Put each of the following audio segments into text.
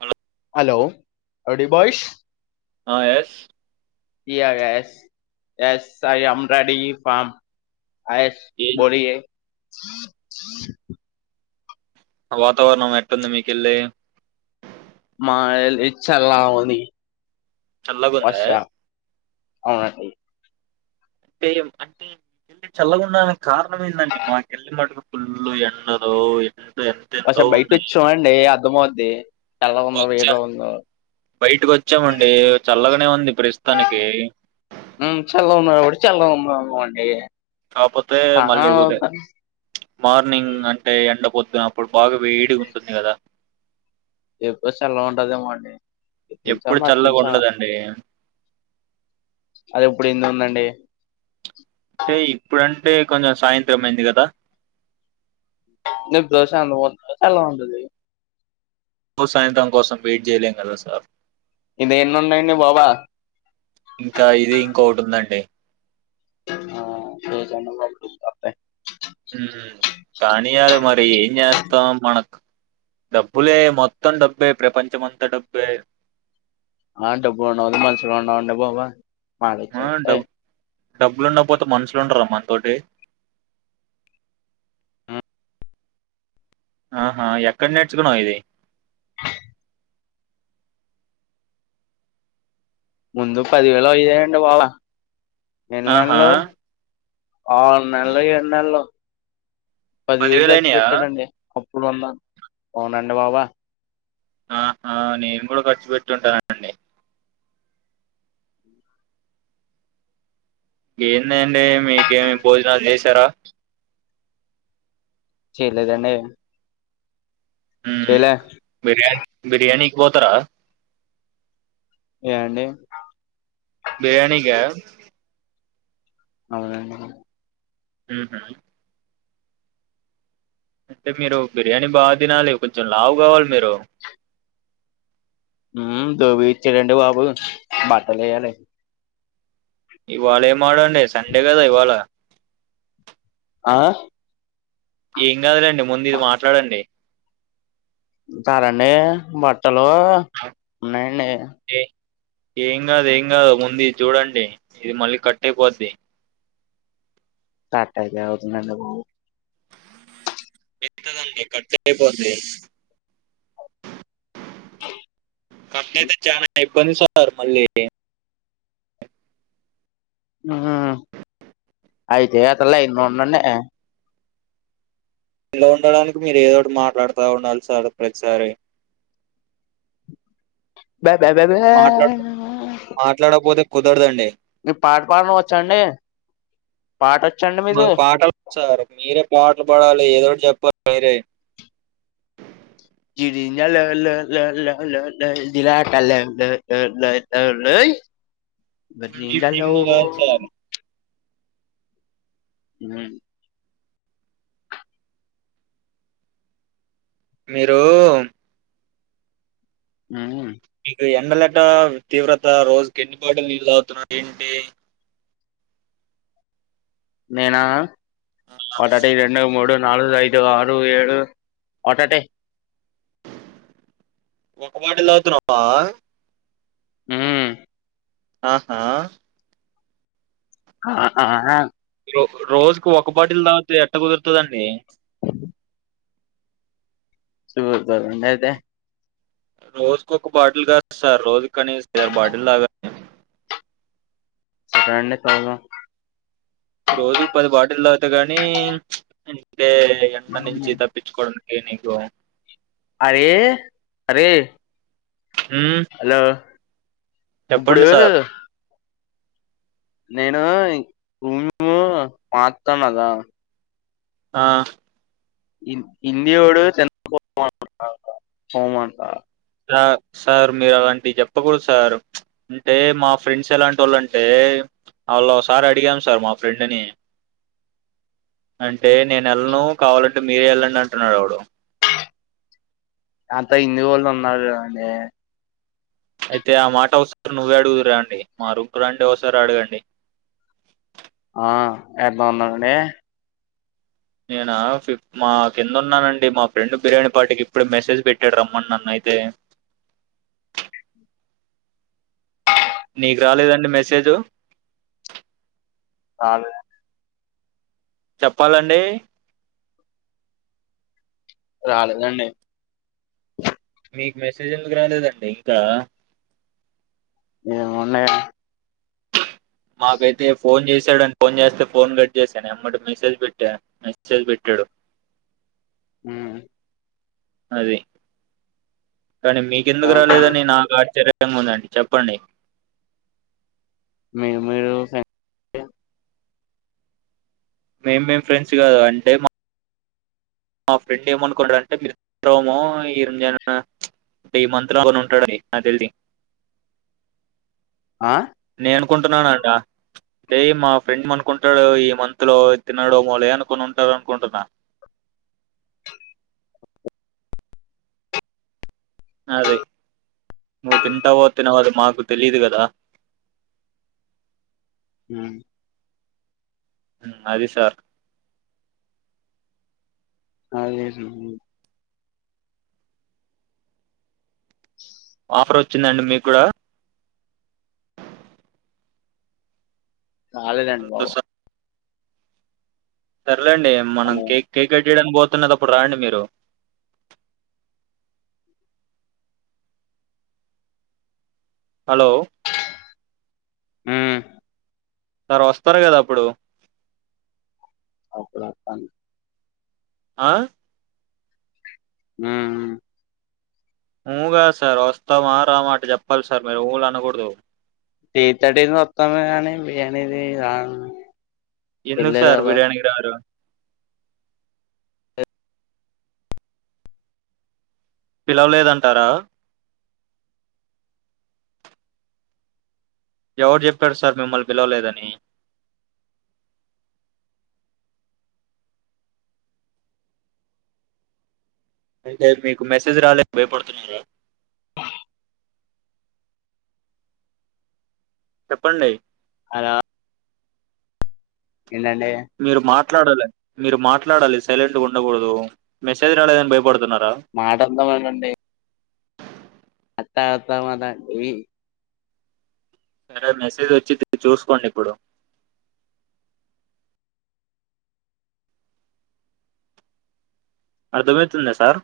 Hello hello ah ready boys. Ah yes. Yes yes I am ready from. Yes ఏం బోలియే. వాతావరణం ఎట్లుంది మీకెల్లి. ఆహ్ ఇచ్చలా ఉంది. చల్లగ ఉందా. అవునాది. అంటే అంటే వెళ్ళి చల్లకుండాను. కారణమేందండి మాకేలి మటుక్. ఫుల్లు ఎండలు ఎట్. అసలు బయట వచ్చమండి. కోమదే. వచ్చా బయటకి వచ్చామండి చల్లగానే ఉంది ప్రస్తుతానికి. ఏయ్ కాకపోతే మళ్ళీ ఉదే. మార్నింగ్ అంటే ఎండ పొద్దున్నప్పుడు బాగా వేడిగా ఉంటుంది కదా. ఎప్పుడు చల్లాగ ఉంటదేమోండి. తెలుసా ఎప్పుడు మాకు చల్లగా తెలుసా ఉండదండి అది ఎప్పుడు ఏంది ఉందండి. అంటే కొంచం సాయంత్రం అయింది కదా న దోశ అ ను దోశ ఎలా ఉంటది సాయంత్రం కోసం వెయిట్ చేయలేం కదా సార్ ఇదేన్ని ఉన్నాయండి బాబు ఇంకా ఇది ఇంకోటి ఉందండి ఆ రోజు ఏనాబైకి ఇత్త బే ఊ కానీ అది మరి ఏం చేస్తాం మనకు డబ్బులే మొత్తం డబ్బే ప్రపంచమ అంతా డబ్బే ఆ డబ్బు ఉన్నవాళ్ళు మంచిగా ఉన్నా బాబా ఆ! పాలించవ్ ఏ డబ్ డబ్బులుండకపోతే మనుషులు ఉండర మనతోటి ఆహా ఎక్కడ నేర్చుకున్నావ్ ఇది ముందు పదివేలు అయ్యాయండి బాబ ఆహా! వెళ్లాల్లో ఆ నల్లగ ఎండల్లో పదివేలు తెచ్చి అయినయా? పెట్టానండి ఇప్పుడు వంద అవునండి బాబు ఆ ఆహా నేను కూడా ఖర్చు పెట్టివుంటానండి ఏంది అండి మీకేమి భోజనాలు చేసారా చేయలేదండి ఊమ్ చేయలే బిర్యాని బిర్యానీ పోతార ఏండి బిర్యానీ క అవునండి ఉహు అంటే మీరు బిర్యానీ బాగా తినాలి కొంచెం లావు కావాలి మీరు ఊ దోబీ ఇచ్చాడండి బాబు బట్టలు వేయాలి ఇవాళ ఏమాడండి సండే కదా ఇవాళ ఆ ఏం కాదులేండి ముందు ఇది మాట్లాడండి ఇత్తర అండి బట్టల్ హలో ఉన్నాయండి ఏ ఏం కాదు ఏం కాదు ముందు ఇది చూడండి ఇది మళ్ళీ కట్ అయిపోద్ది తేలే అయితుంది అండి బాబు ఎట్ట దంక కడితే అయిపోద్ది [unintelligible] కొని సార్ మళ్ళీ ఆ అయితే అసలే ఎన్నోన్నయి ఇలా ఉండడానికి మీరు ఏదోటి మాట్లాడుతా ఉండాలి సార్ ప్రతిసారి బ బ బ ఆ మాట్లాడ మాట్లాడకపోతే కుదరదండి అండి పాట వచ్చండి మీకు మాకు పాటలు సార్ మీరే పాటలు పాడాలి ఏదోటి చెప్పాలి మీరే జీడీ గింజలో లో లో లో లో లో జిల్లాటలో లోలో లో లోయ్ జిమ్ బరింజలో జిమ్ కాదు సార్ ఉమ్ మీరు ఉమ్ మీకు ఎండలట్ల తీవ్రత రోజు కి ఎన్ని బట్టీల్లా నీళ్ళు తాగుతున్నారు ఏంటి నేనా ఒకటి రెండు మూడు నాలుగు ఐదు ఆరు ఏడు ఒటటీ ఒక బాటిల్ తాగుతున్నావా ఉమ్ ఆహా అహ రోజుకి ఒక బాటిల్ తాగితే ఎట్ట కుదురుతదండి చు అండి అయితే రోజుకొక బాటిల్ కాదు సార్ రోజు కానీస [unintelligible] దార్ బాటిల్ లాగాలి సరే అండి తాగుదం రోజుకి పది బాటిల్ తాగితే గాని అంటే ఎండ నుంచి ఉమ్ తప్పించుకోవడం కే నీకు అరే అరే ఉమ్ హలో ఇప్పుడు నేను భూమి మార్తానరా ఆ హిందీ వాడు [unintelligible] స సార్ మీరు అలాంటియి చెప్పకూడదు సార్ అంటే మా ఫ్రెండ్స్ ఎలాంటి వాళ్ళు అంటే వాళ్ళు ఒకసారి అడిగాం సార్ మా ఫ్రెండ్ ని అంటే నేను ఎళ్ళను కావాలంటే మీరే ఎళ్ళండి అంటున్నాడు వాడు అంత హిందీ వాళ్ళు ఉన్నారు అండి అయితే ఆ మాట ఒకసారి నువ్వే అడుగుదురాండి మా రూమ్ కి రండి ఒకసారి అడగండి ఆ ఎన్నా ఉనండి నేనా ఫిఫ్ మా కింద ఉన్నానండి మా ఫ్రెండ్ బిర్యానీ పార్టీకి ఇప్పుడే మెసేజ్ పెట్టాడు రమ్మని నన్ను అయితే నీకు రాలేదండి మెసేజు రాలే చెప్పాలండి రాలేదండి మీకు మెసేజ్ ఎందుకు రాలేదండి ఇంకా ఏమో నే మాకైతే ఫోన్ చేసి డని ఫోన్ చేస్తే ఫోన్ కట్ చేసాను ఎమ్మటే మెసేజ్ పెట్టా మెసేజ్ పెట్టాడు హు అది కానీ మీకెందుకు ఏమంటారు? రాలేదని నాకు ఆచార్యం సేమ్ ఉందండి చెప్పండి మీ మీరు మేం మేం ఫ్రెండ్స్ కాదు అంటే మా మా ఫ్రెండ్ ఏమనుకున్నాడుంటే మీరుమో [unintelligible] నాకు తెలిసి ఆ నేను అనుకుంటున్నాన అని అంటా రే మా ఫ్రెండ్ అనుకుంటాడు ఈ మంత్ లో తినడో ఏమోలే అనుకునింటారు అనుకుంటున్నా అదే నువ్వు తింటావ తినవదు మాకు తెలిదు కదా హు అది సార్ అదే చూ ఆఫర్ వచ్చిందండి మీకు కూడా రాలేదండి హలో బాబు సార్ లేండి మనం హలో కేక్ కేక్ కట్ చేయడానికి పో తున్నదిప్పుడు రాండి మీరు హలో హు సార్ వస్తారు కదా అప్పుడు అప్పుడు వస్తాన్ ఆ హు ఊగా సార్ వస్తావ రావా అట చెప్పాలి సార్ మీరు ఊ అనకూడదు త్రి తర్టీ కి ఒత్తం కానీ బిర్యానీ [unintelligible] ఎందుకు సార్ బిర్యానీకి రారు పిలవలేదంటారా ఎవరు చెప్పారు సార్ మిమ్మల్ని పిలవలేదని అయితే మీకు మెసేజ్ రాలేదు భయపడుతున్నారా చెప్పండి హ ఎంటంటే మీరు మాట్లాడాలి మీరు మాట్లాడాలి సైలెంట్ గా ఉండకూడదు మెసేజ్ రాలేదని భయపడుతున్నార మాట [unintelligible] అండి [unintelligible] ఈ సరే మెసేజ్ వచ్చింది చూసుకోండి ఇప్పుడు అర్ధమవుతుంద సార్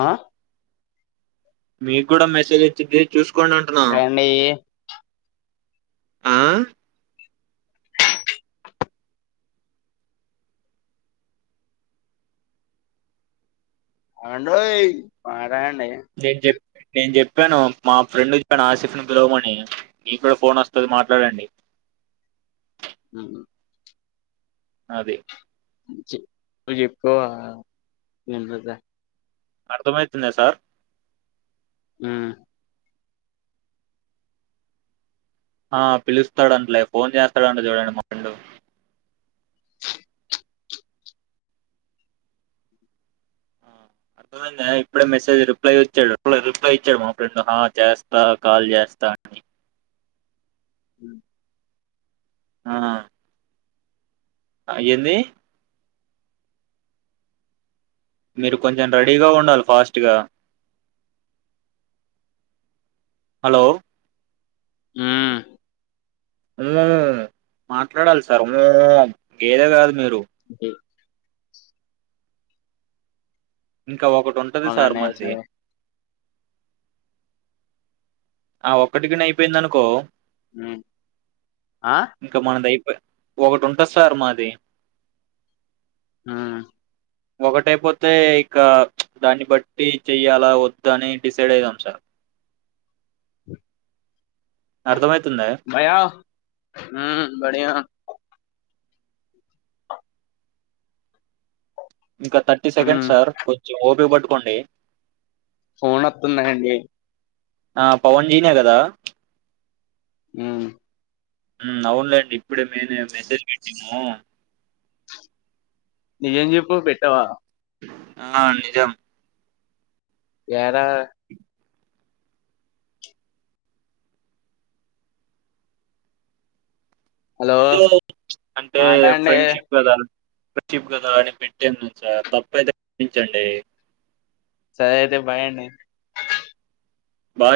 ఆ మీకు కూడా మెసేజ్ వచ్చింది చూసుకో రండి ఆ అండి ఓయ్ రాండి నేను చెప్ నేను చెప్పాను మా ఫ్రెండ్ కు చెప్పాను ఆసిఫ్ని పిలవమని మీకు కూడా ఫోన్ వస్తుంది మాట్లాడండి ఉఉ అది [unintelligible] అర్దమయితుందా సార్ ఊ ఆ పిలుస్తాడంటలే ఫోన్ చేస్తాడంట చూడండి మా ఫ్రెండు ఆ అర్ద మైంద ఇప్పుడే మెసేజ్ రిప్లై వచ్చాడు రిప్లై ఇచ్చాడు మా ఫ్రెండ్ హ చేస్తా కాల్ చేస్తా అని అ ఆ ఆ ఏంది మీరు కొంచెం రెడీగా ఉండాలి ఫాస్ట్ గా హలో ఊ ఊ మాట్లాడాలి సార్ ఓ గేదె కాదు మీరు ఏ ఇంకా ఒకటి ఉంటది సార్ అవునండి మంది సరే ఆ ఒక్కటిగిన అయిపోయింది అనుకో ఉ ఆ ఇంకా మనది అయిపో ఒకటి ఉంటది సార్ మాది హ ఒకటైపోతే ఇక దాన్ని బట్టి చెయ్యాలా వద్ద అని డిసైడ్ అయిదాం సార్ ఏ అర్థమై భయ్యా ఊ బడియా ఇంకా థర్టీ సెకండ్ హ్మ్ సార్ కొంచెం ఓపిక బట్టు కోండి ఫోన్ నొత్తున్నాయండి ఆ పవన్ జీనే కదా ఊ ఆ అవునులేండి ఇప్పుడే నేనె మెసేజ్ పెట్టిము నిజం చెప్పు పెట్టవా ఆ నిజం యార హలో ఏదో అంటే మాటాడండి ఫ్రెండ్షిప్ కదా షిప్ కదా అని పెట్టాను సార్ తప్ప అయితే క్షమించండి సరే అయితే బాయ్ అండి బా